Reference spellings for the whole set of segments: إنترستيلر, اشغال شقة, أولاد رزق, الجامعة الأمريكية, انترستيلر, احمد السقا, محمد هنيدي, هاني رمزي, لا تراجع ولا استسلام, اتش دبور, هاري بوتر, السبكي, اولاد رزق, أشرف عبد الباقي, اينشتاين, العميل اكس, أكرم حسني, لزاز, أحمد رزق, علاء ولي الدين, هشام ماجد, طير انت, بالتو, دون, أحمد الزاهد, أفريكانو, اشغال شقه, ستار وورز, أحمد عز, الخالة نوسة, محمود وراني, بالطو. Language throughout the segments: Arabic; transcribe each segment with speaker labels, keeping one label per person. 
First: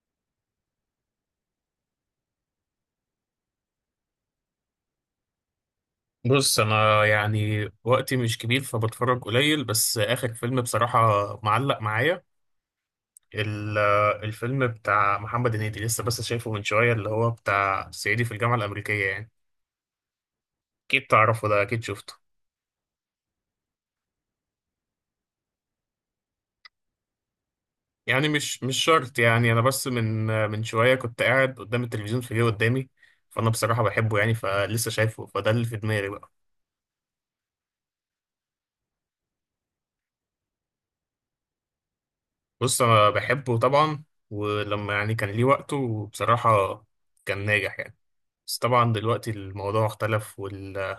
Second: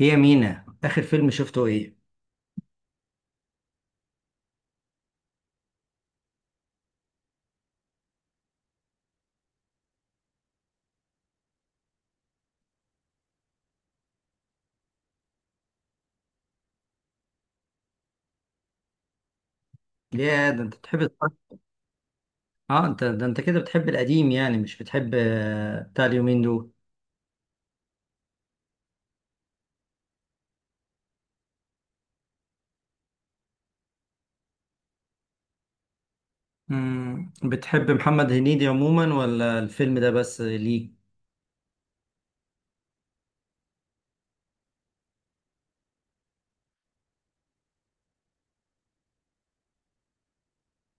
Speaker 1: هي مينا، اخر فيلم شفته ايه؟
Speaker 2: بص، انا يعني وقتي مش كبير فبتفرج قليل. بس اخر فيلم بصراحة معلق معايا، ال- الفيلم بتاع محمد هنيدي لسه بس شايفه من شوية، اللي هو بتاع صعيدي في الجامعة الأمريكية. يعني
Speaker 1: يا ده انت بتحب
Speaker 2: اكيد
Speaker 1: تتفرج-
Speaker 2: تعرفه، ده اكيد شفته.
Speaker 1: اه انت ده انت كده بتحب القديم، يعني مش بتحب بتاع اليومين دول.
Speaker 2: يعني مش شرط، يعني انا بس من شوية كنت قاعد قدام التلفزيون فجأة قدامي، فانا بصراحة بحبه يعني فلسه شايفه، فده اللي في دماغي بقى.
Speaker 1: مم. بتحب محمد هنيدي عموما ولا الفيلم ده بس، ليه؟
Speaker 2: بص انا بحبه طبعا، ولما يعني كان ليه وقته بصراحة كان ناجح يعني. بس طبعا دلوقتي الموضوع اختلف وال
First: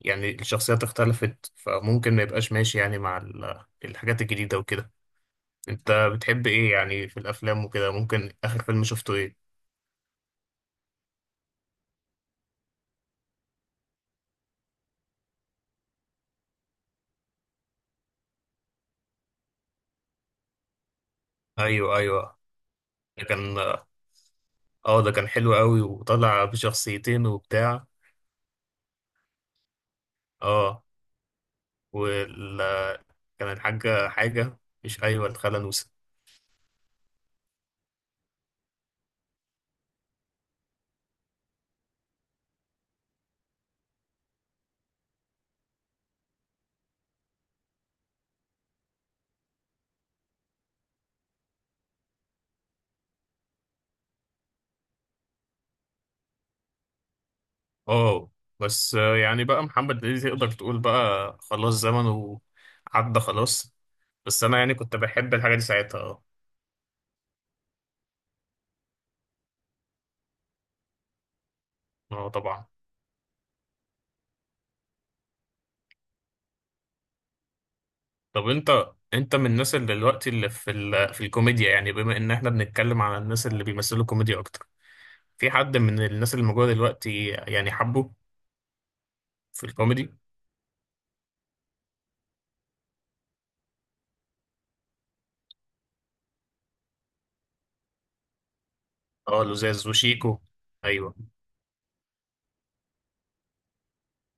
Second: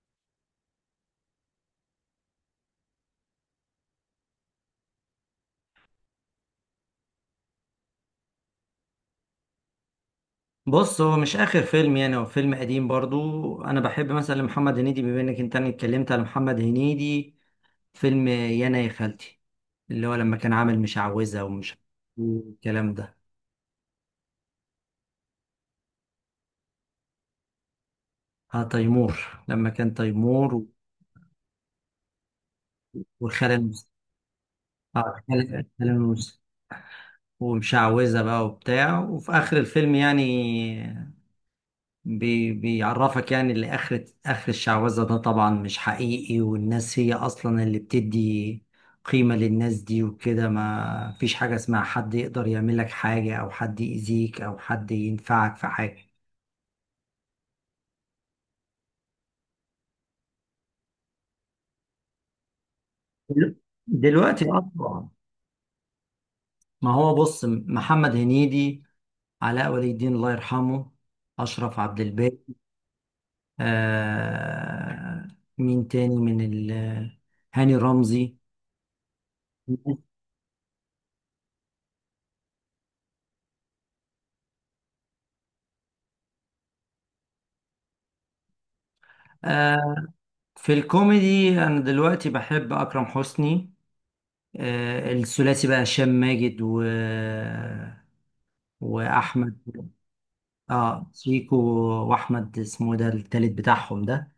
Speaker 2: يعني الشخصيات اختلفت، فممكن ما يبقاش ماشي يعني مع الحاجات الجديدة وكده. انت بتحب ايه يعني في الافلام وكده؟ ممكن اخر فيلم شفته ايه؟
Speaker 1: بص، هو مش اخر فيلم، يعني هو فيلم قديم برضو. انا بحب مثلا محمد هنيدي. بما انك انت أنا اتكلمت على محمد هنيدي، فيلم يانا يا خالتي، اللي هو لما كان عامل مشعوذة ومش
Speaker 2: ايوه ايوه،
Speaker 1: الكلام ده.
Speaker 2: ده كان، اه ده كان حلو قوي وطلع بشخصيتين وبتاع.
Speaker 1: اه تيمور لما كان تيمور.
Speaker 2: اه وكان
Speaker 1: والخالة المس-
Speaker 2: الحاجة حاجة،
Speaker 1: اه
Speaker 2: مش، ايوه
Speaker 1: الخالة
Speaker 2: الخالة
Speaker 1: الخالة
Speaker 2: نوسة.
Speaker 1: المس- ومشعوذة بقى وبتاع. وفي آخر الفيلم يعني بيعرفك، يعني اللي آخر الشعوذة ده طبعا مش حقيقي، والناس هي أصلا اللي بتدي قيمة للناس دي وكده. ما فيش حاجة اسمها حد يقدر يعمل لك حاجة، أو حد يأذيك، أو حد ينفعك في حاجة.
Speaker 2: اه. بس يعني بقى محمد هنيدي تقدر تقول بقى خلاص زمنه عدى خلاص.
Speaker 1: دلوقتي
Speaker 2: بس انا يعني كنت
Speaker 1: أصلا.
Speaker 2: بحب الحاجة دي ساعتها
Speaker 1: ما هو بص، محمد هنيدي، علاء ولي الدين الله يرحمه، أشرف عبد
Speaker 2: اه
Speaker 1: الباقي،
Speaker 2: طبعا.
Speaker 1: آه مين تاني من ال... هاني رمزي.
Speaker 2: طب انت من الناس اللي دلوقتي اللي في الكوميديا، يعني بما ان احنا بنتكلم على الناس اللي بيمثلوا كوميديا اكتر، في حد من الناس اللي موجوده دلوقتي يعني حبه في
Speaker 1: آه
Speaker 2: الكوميدي؟
Speaker 1: في الكوميدي، أنا دلوقتي بحب أكرم حسني. الثلاثي بقى، هشام ماجد و...
Speaker 2: اه
Speaker 1: وأحمد.
Speaker 2: لزاز وشيكو.
Speaker 1: اه
Speaker 2: ايوه.
Speaker 1: شيكو. وأحمد اسمه ده التالت بتاعهم ده.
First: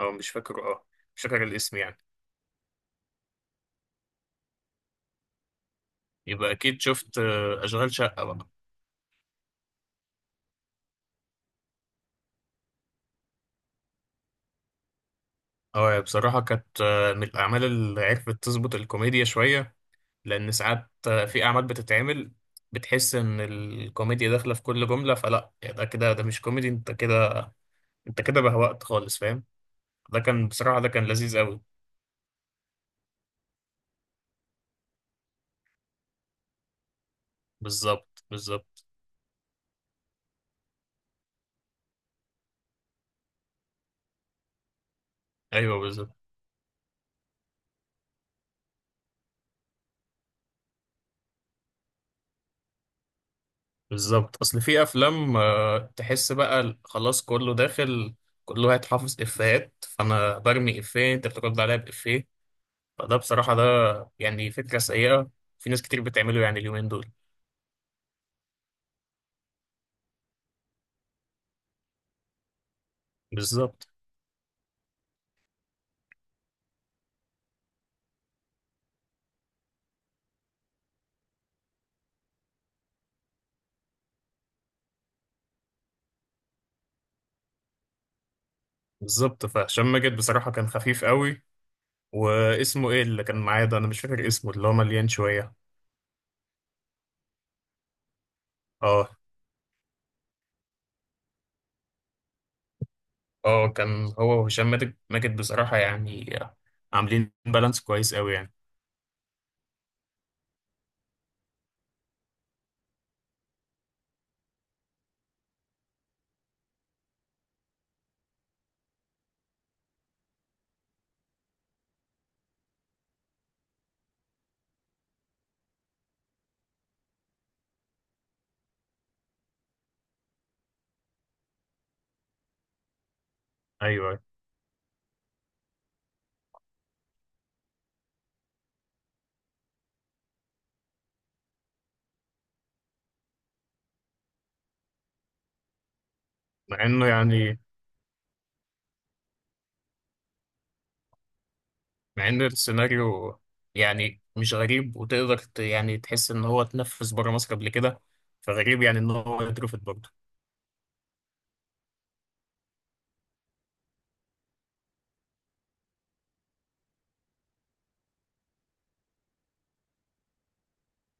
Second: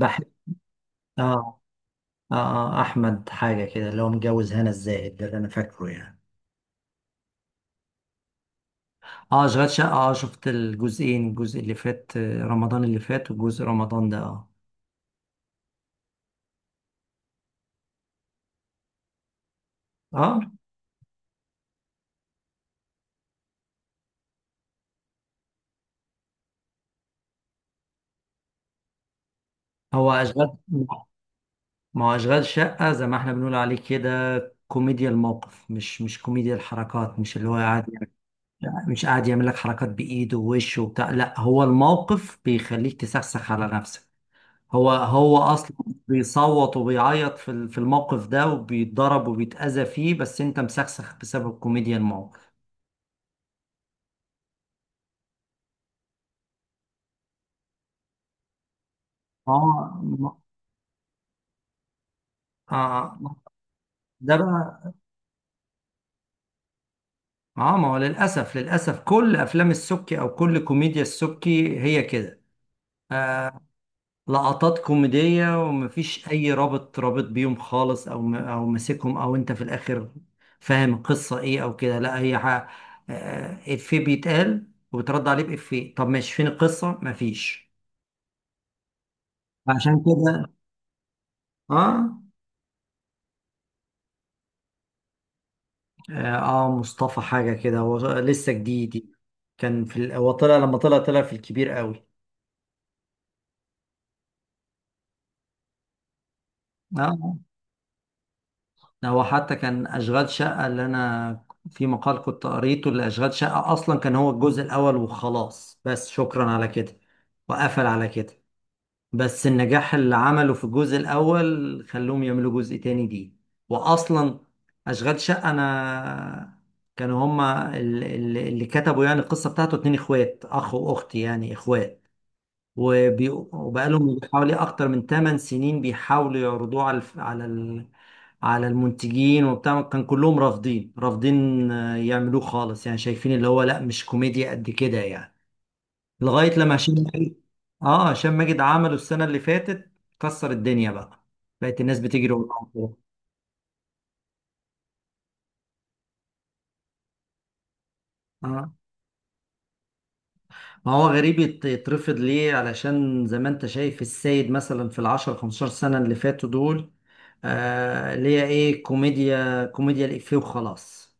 Speaker 2: اه مش فاكر، اه مش فاكر
Speaker 1: اه
Speaker 2: الاسم يعني.
Speaker 1: أحمد حاجة كده، اللي هو متجوز هنا الزاهد، ده اللي أنا فاكره يعني.
Speaker 2: يبقى اكيد شفت اشغال شقه بقى.
Speaker 1: اه، أشغال شقة. اه شفت الجزئين، الجزء اللي فات رمضان اللي فات وجزء رمضان ده. اه
Speaker 2: اه بصراحه كانت من الاعمال اللي عرفت تظبط الكوميديا شويه.
Speaker 1: اه.
Speaker 2: لان ساعات في اعمال بتتعمل بتحس ان الكوميديا داخله في كل جمله، فلا يعني ده كده، ده مش كوميدي، انت كده انت كده بهوأت خالص، فاهم.
Speaker 1: هو
Speaker 2: ده كان
Speaker 1: اشغال.
Speaker 2: بصراحة، ده كان لذيذ قوي.
Speaker 1: ما هو اشغال شقه زي ما احنا بنقول عليه كده، كوميديا الموقف، مش كوميديا الحركات، مش اللي هو قاعد يعمل-
Speaker 2: بالظبط بالظبط.
Speaker 1: مش قاعد يعمل لك حركات بايده ووشه وبتاع، لا هو الموقف بيخليك تسخسخ على نفسك. هو اصلا
Speaker 2: ايوه بالظبط.
Speaker 1: بيصوت وبيعيط في الموقف ده، وبيتضرب وبيتاذى فيه، بس انت مسخسخ بسبب كوميديا الموقف.
Speaker 2: بالظبط، اصل في افلام تحس بقى ال- خلاص كله داخل، كله هيتحفظ افيهات،
Speaker 1: اه ما-
Speaker 2: فانا برمي افيه انت بترد عليا بافيه. فده
Speaker 1: اه ما-
Speaker 2: بصراحة ده
Speaker 1: ده
Speaker 2: يعني فكرة
Speaker 1: بقى.
Speaker 2: سيئة، في ناس كتير بتعمله يعني اليومين دول.
Speaker 1: اه ما هو للاسف، للاسف كل افلام السبكي او كل كوميديا السبكي هي كده. آه،
Speaker 2: بالظبط
Speaker 1: لقطات كوميدية، ومفيش أي رابط بيهم خالص، أو م- أو ماسكهم، أو أنت في الآخر فاهم القصة إيه أو كده. لا هي ح- إفيه بيتقال وبترد عليه بإفيه، طب ماشي فين القصة؟ مفيش.
Speaker 2: بالظبط. فهشام
Speaker 1: عشان
Speaker 2: ماجد بصراحة
Speaker 1: كده.
Speaker 2: كان خفيف قوي.
Speaker 1: آه
Speaker 2: واسمه ايه اللي كان معايا ده؟ انا مش فاكر اسمه، اللي هو مليان شوية.
Speaker 1: آه مصطفى حاجة كده، هو لسه جديد يعني.
Speaker 2: اه
Speaker 1: كان في ال- هو طلع لما طلع في الكبير قوي.
Speaker 2: اه، كان هو وهشام ماجد بصراحة يعني عاملين
Speaker 1: آه
Speaker 2: بالانس كويس قوي يعني.
Speaker 1: هو حتى كان اشغال شقه، اللي انا في مقال كنت قريته لاشغال شقه اصلا كان هو الجزء الاول وخلاص، بس شكرا على كده وقفل على كده. بس النجاح اللي عمله في الجزء الاول خلوهم يعملوا جزء تاني دي. واصلا اشغال شقه، انا كانوا هما اللي كتبوا يعني القصه بتاعته اتنين اخوات، اخ واخت يعني اخوات. وبي... وبقالهم
Speaker 2: ايوه.
Speaker 1: حوالي اكتر من 8 سنين بيحاولوا يعرضوه على الف... على ال... على المنتجين وبتاع. كان كلهم رافضين، رافضين يعملوه خالص يعني، شايفين اللي هو لا مش كوميديا قد كده يعني. لغاية لما
Speaker 2: مع
Speaker 1: هشام
Speaker 2: انه
Speaker 1: ماجد،
Speaker 2: يعني،
Speaker 1: هشام ماجد عمله السنة اللي فاتت، كسر الدنيا بقى، بقت الناس
Speaker 2: مع
Speaker 1: بتجري
Speaker 2: ان
Speaker 1: وراه.
Speaker 2: السيناريو يعني مش غريب، وتقدر يعني تحس ان هو اتنفذ بره مصر قبل كده، فغريب يعني ان هو اترفض برضه.
Speaker 1: ما هو غريب يت- يترفض ليه؟ علشان زي ما انت شايف السيد مثلا في العشر خمستاشر سنة اللي فاتوا دول اللي هي ايه، كوميديا، كوميديا الإفيه وخلاص.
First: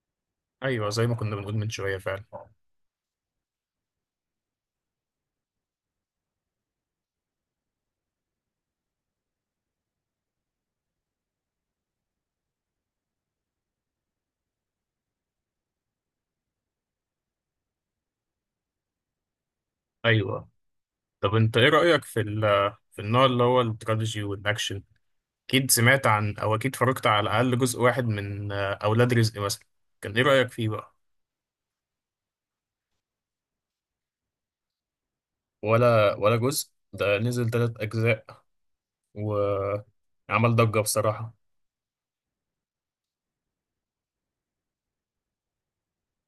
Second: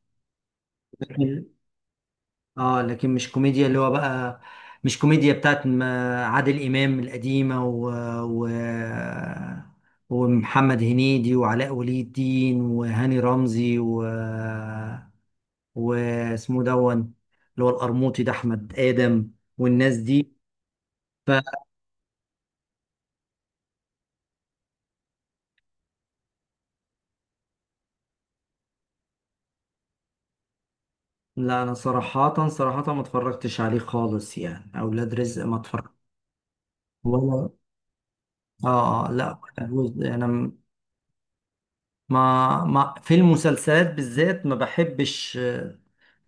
Speaker 2: ايوه زي ما كنا
Speaker 1: لكن،
Speaker 2: بنقول من شوية فعلا.
Speaker 1: اه لكن مش كوميديا اللي هو بقى، مش كوميديا بتاعت ما- عادل إمام القديمة و, و ومحمد هنيدي وعلاء ولي الدين وهاني رمزي و... واسمه دون، اللي هو القرموطي ده أحمد آدم، والناس دي.
Speaker 2: ايوه. طب انت ايه رأيك في ال في النوع اللي هو التراجيدي والاكشن؟ اكيد سمعت عن، او اكيد اتفرجت على الاقل جزء واحد من اولاد رزق مثلا. كان ايه رأيك فيه بقى؟
Speaker 1: لا انا صراحة صراحة ما اتفرجتش عليه خالص يعني، اولاد رزق ما اتفرج.
Speaker 2: ولا جزء. ده
Speaker 1: ولا
Speaker 2: نزل 3 أجزاء
Speaker 1: لا ولا جزء، انا
Speaker 2: وعمل
Speaker 1: م-
Speaker 2: ضجة بصراحة.
Speaker 1: ما في المسلسلات بالذات ما بحبش،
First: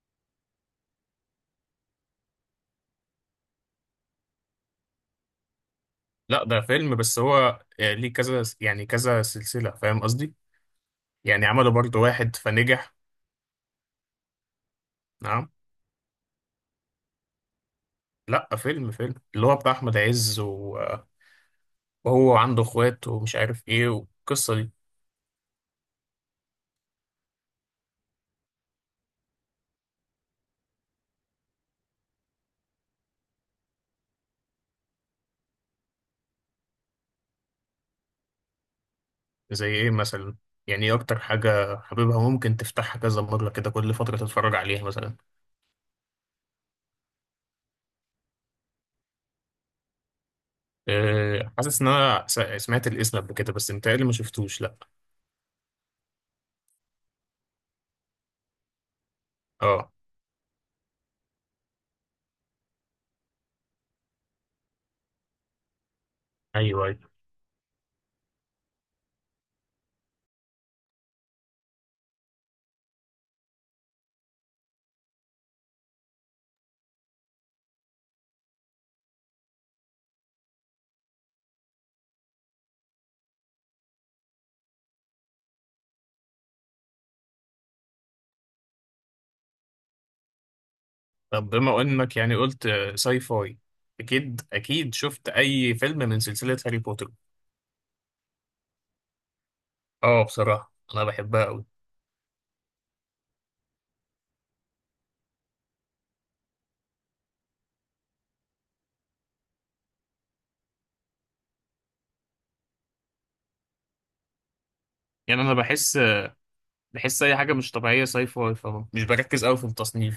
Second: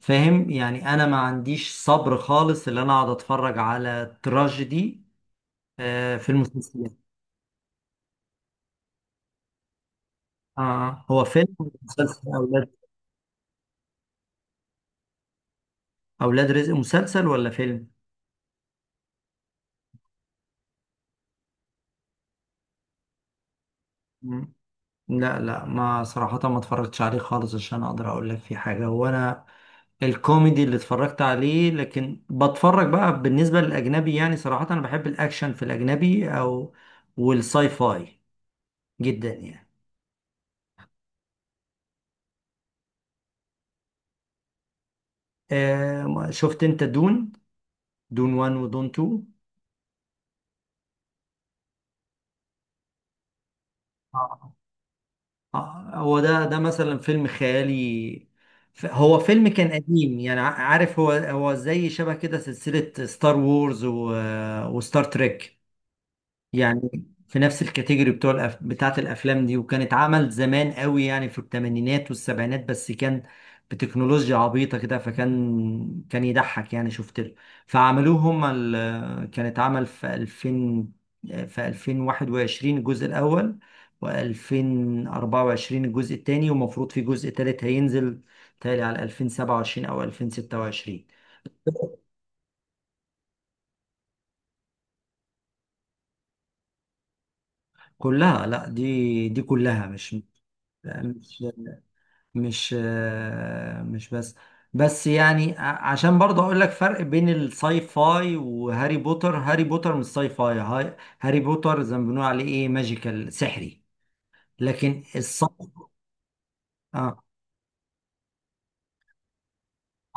Speaker 1: فاهم يعني، انا ما عنديش صبر خالص اللي انا اقعد اتفرج على تراجيدي في
Speaker 2: لا ده
Speaker 1: المسلسلات.
Speaker 2: فيلم، بس هو ليه كذا يعني كذا سلسلة، فاهم قصدي؟
Speaker 1: هو
Speaker 2: يعني
Speaker 1: فيلم ولا
Speaker 2: عملوا برضه
Speaker 1: مسلسل
Speaker 2: واحد
Speaker 1: اولاد؟
Speaker 2: فنجح. نعم.
Speaker 1: اولاد رزق مسلسل ولا فيلم؟
Speaker 2: لا فيلم فيلم، اللي هو بتاع أحمد عز و- وهو عنده إخوات ومش عارف إيه
Speaker 1: مم.
Speaker 2: والقصة دي.
Speaker 1: لا لا، ما صراحة ما اتفرجتش عليه خالص عشان اقدر اقول لك في حاجة، وانا الكوميدي اللي اتفرجت عليه، لكن بتفرج بقى. بالنسبة للأجنبي يعني صراحة أنا بحب الأكشن في الأجنبي أو والساي فاي جدا
Speaker 2: زي
Speaker 1: يعني.
Speaker 2: إيه مثلا؟ يعني إيه أكتر حاجة حبيبها ممكن تفتحها كذا مرة كده كل فترة تتفرج عليها مثلا؟
Speaker 1: شفت أنت دون؟ دون 1 ودون 2.
Speaker 2: حاسس إن أنا سمعت الاسم قبل كده، بس متهيألي ما
Speaker 1: آه.
Speaker 2: شفتوش لا.
Speaker 1: هو ده مثلا فيلم خيالي. ف- هو فيلم كان
Speaker 2: اه
Speaker 1: قديم يعني، ع- عارف، هو زي شبه كده سلسلة ستار وورز و... وستار تريك
Speaker 2: ايوه
Speaker 1: يعني،
Speaker 2: أيوة.
Speaker 1: في نفس الكاتيجوري بتوع الأف... بتاعت الافلام دي. وكانت عمل زمان قوي يعني في الثمانينات والسبعينات، بس كان بتكنولوجيا عبيطة كده، فكان كان يضحك يعني شفت له. فعملوه هما ال... كانت عمل في 2000، في 2021 الجزء الاول، و2024 الجزء الثاني، ومفروض في جزء ثالث هينزل تالي على 2027 او 2026.
Speaker 2: طب بما انك يعني قلت ساي فاي، اكيد اكيد شفت اي فيلم من سلسلة هاري بوتر.
Speaker 1: كلها. لا، دي كلها
Speaker 2: اه بصراحة انا
Speaker 1: مش
Speaker 2: بحبها قوي.
Speaker 1: مش بس. بس يعني ع- عشان برضه اقول لك فرق بين الساي فاي وهاري بوتر، هاري بوتر مش ساي فاي. هاي- هاري بوتر زي ما بنقول عليه ايه، ماجيكال، سحري. لكن
Speaker 2: يعني
Speaker 1: الساي،
Speaker 2: انا بحس
Speaker 1: اه
Speaker 2: بحس اي حاجة مش طبيعية ساي فاي، فمش بركز قوي في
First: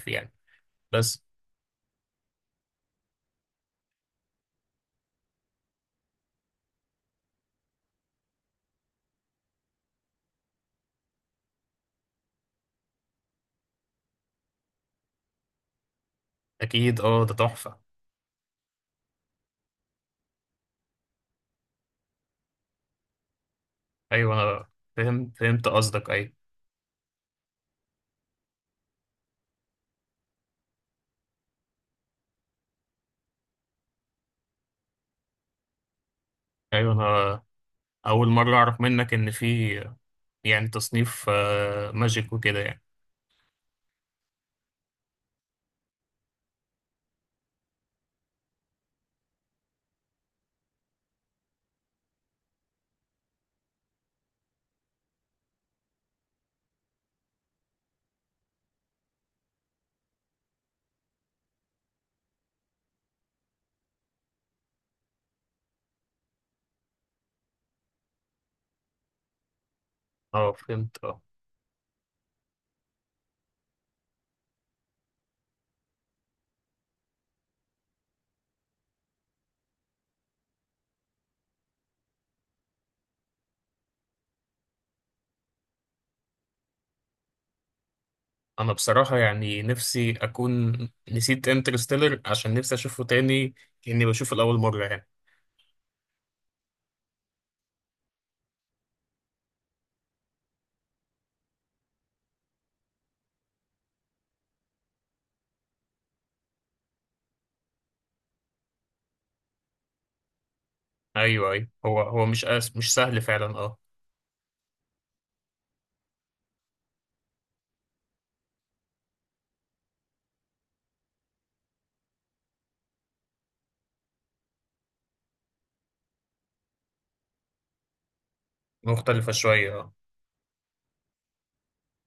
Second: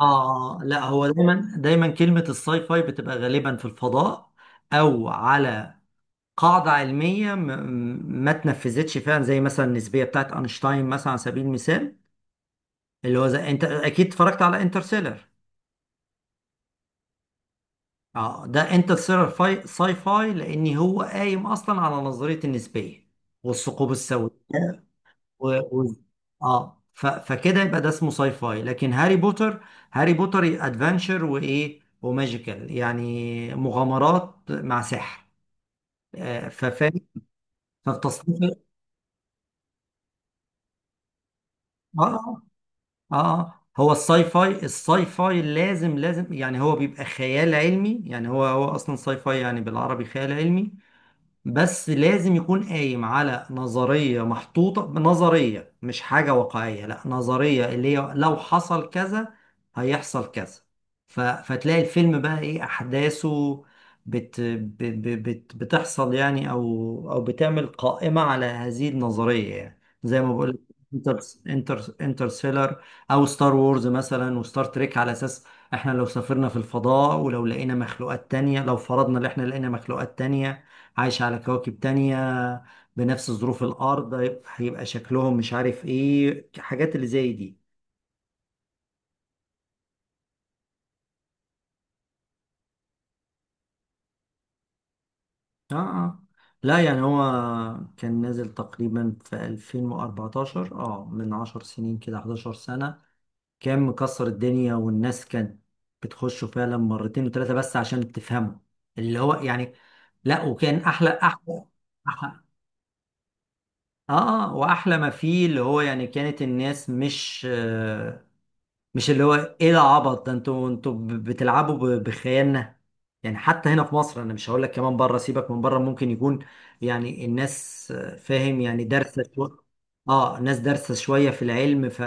Speaker 1: اه
Speaker 2: يعني.
Speaker 1: لا هو
Speaker 2: بس.
Speaker 1: دايما، دايما كلمة الساي فاي بتبقى غالبا في الفضاء، او على قاعدة علمية ما تنفذتش فعلا، زي مثلا النسبية بتاعت اينشتاين مثلا على سبيل المثال، اللي هو زي انت اكيد اتفرجت على انترستيلر.
Speaker 2: اكيد اه ده تحفة.
Speaker 1: اه ده انترستيلر فاي، ساي فاي، لان هو قايم اصلا على نظريه النسبيه والثقوب السوداء.
Speaker 2: ايوه انا فهمت
Speaker 1: و...
Speaker 2: فهمت
Speaker 1: و...
Speaker 2: قصدك، ايوه.
Speaker 1: اه ف... فكده يبقى ده اسمه ساي فاي. لكن هاري بوتر، هاري بوتر ادفنشر وايه، وماجيكال يعني مغامرات مع سحر.
Speaker 2: ايوه
Speaker 1: ففاهم،
Speaker 2: انا اول مرة
Speaker 1: فالتصنيف.
Speaker 2: اعرف منك ان في يعني تصنيف
Speaker 1: اه
Speaker 2: ماجيك
Speaker 1: اه
Speaker 2: وكده يعني.
Speaker 1: هو الساي فاي، الساي فاي لازم، لازم يعني هو بيبقى خيال علمي يعني، هو اصلا ساي فاي يعني بالعربي خيال علمي. بس لازم يكون قايم على نظرية محطوطة، نظرية مش حاجة واقعية، لا نظرية اللي هي لو حصل كذا هيحصل كذا. ف... فتلاقي الفيلم بقى ايه أحداثه، بت... ب... ب... بت... بتحصل يعني، أو أو بتعمل قائمة على هذه النظرية يعني، زي ما
Speaker 2: اه
Speaker 1: بقول،
Speaker 2: فهمت
Speaker 1: انتر،
Speaker 2: اه.
Speaker 1: انترستيلر او ستار وورز مثلا وستار تريك، على اساس احنا لو سافرنا في الفضاء ولو لقينا مخلوقات تانية، لو فرضنا ان احنا لقينا مخلوقات تانية عايش على كواكب تانية بنفس ظروف الأرض، هيبقى شكلهم مش عارف إيه، حاجات اللي زي دي.
Speaker 2: انا بصراحة يعني نفسي اكون نسيت انترستيلر عشان نفسي اشوفه تاني، كأني بشوفه لأول مرة يعني.
Speaker 1: آه آه لا يعني هو كان نازل تقريبا في 2014، اه من 10 سنين كده، 11 سنة. كان مكسر الدنيا والناس كانت بتخشه فعلا مرتين وثلاثة بس عشان تفهمه، اللي هو يعني. لا، وكان أحلى،
Speaker 2: ايوه
Speaker 1: أحلى،
Speaker 2: ايوه، هو
Speaker 1: أحلى
Speaker 2: مش مش سهل فعلا اه.
Speaker 1: وأحلى ما فيه اللي هو يعني كانت الناس مش، مش اللي هو ايه ده عبط ده، انتوا ب- بتلعبوا ب- بخيالنا يعني. حتى هنا في مصر انا مش هقول لك، كمان بره سيبك من بره، ممكن يكون يعني الناس فاهم يعني دارسه
Speaker 2: مختلفة
Speaker 1: شويه.
Speaker 2: شوية اه.
Speaker 1: اه الناس دارسه شويه في العلم، ف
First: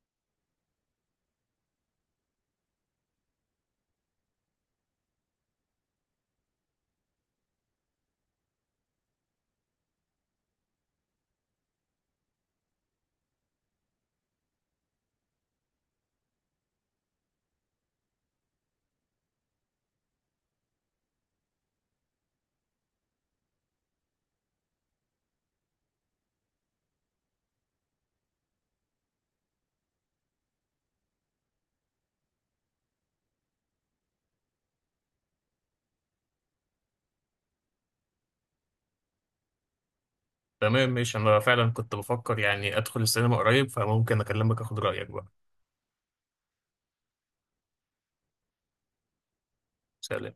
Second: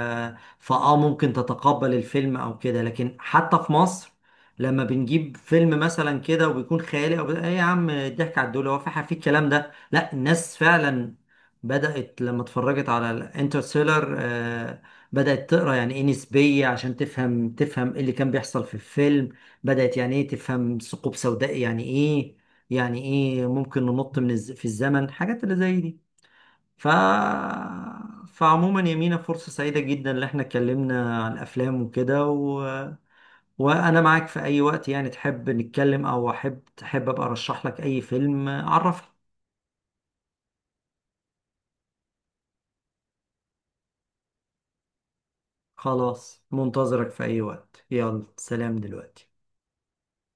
Speaker 1: فاه ممكن تتقبل الفيلم او كده. لكن حتى في مصر لما بنجيب فيلم مثلا كده، وبيكون خيالي او ايه، يا عم الضحك على الدول، هو في حاجه في الكلام ده؟ لا، الناس فعلا بدأت لما اتفرجت على الانترستيلر بدأت تقرا يعني ايه نسبية عشان تفهم، تفهم ايه اللي كان بيحصل في الفيلم، بدأت يعني ايه تفهم ثقوب سوداء يعني ايه، يعني ايه ممكن ننط من الز... في الزمن، حاجات اللي زي دي. ف فعموما يا مينا، فرصة سعيدة جدا اللي احنا اتكلمنا عن افلام وكده و... وانا معاك في اي وقت يعني، تحب نتكلم او احب تحب ابقى ارشح لك اي فيلم عرفني.
Speaker 2: تمام ماشي، انا فعلا كنت بفكر يعني ادخل السينما قريب فممكن اكلمك اخد رأيك بقى.
Speaker 1: خلاص منتظرك في اي وقت، يلا سلام دلوقتي.
Speaker 2: سلام.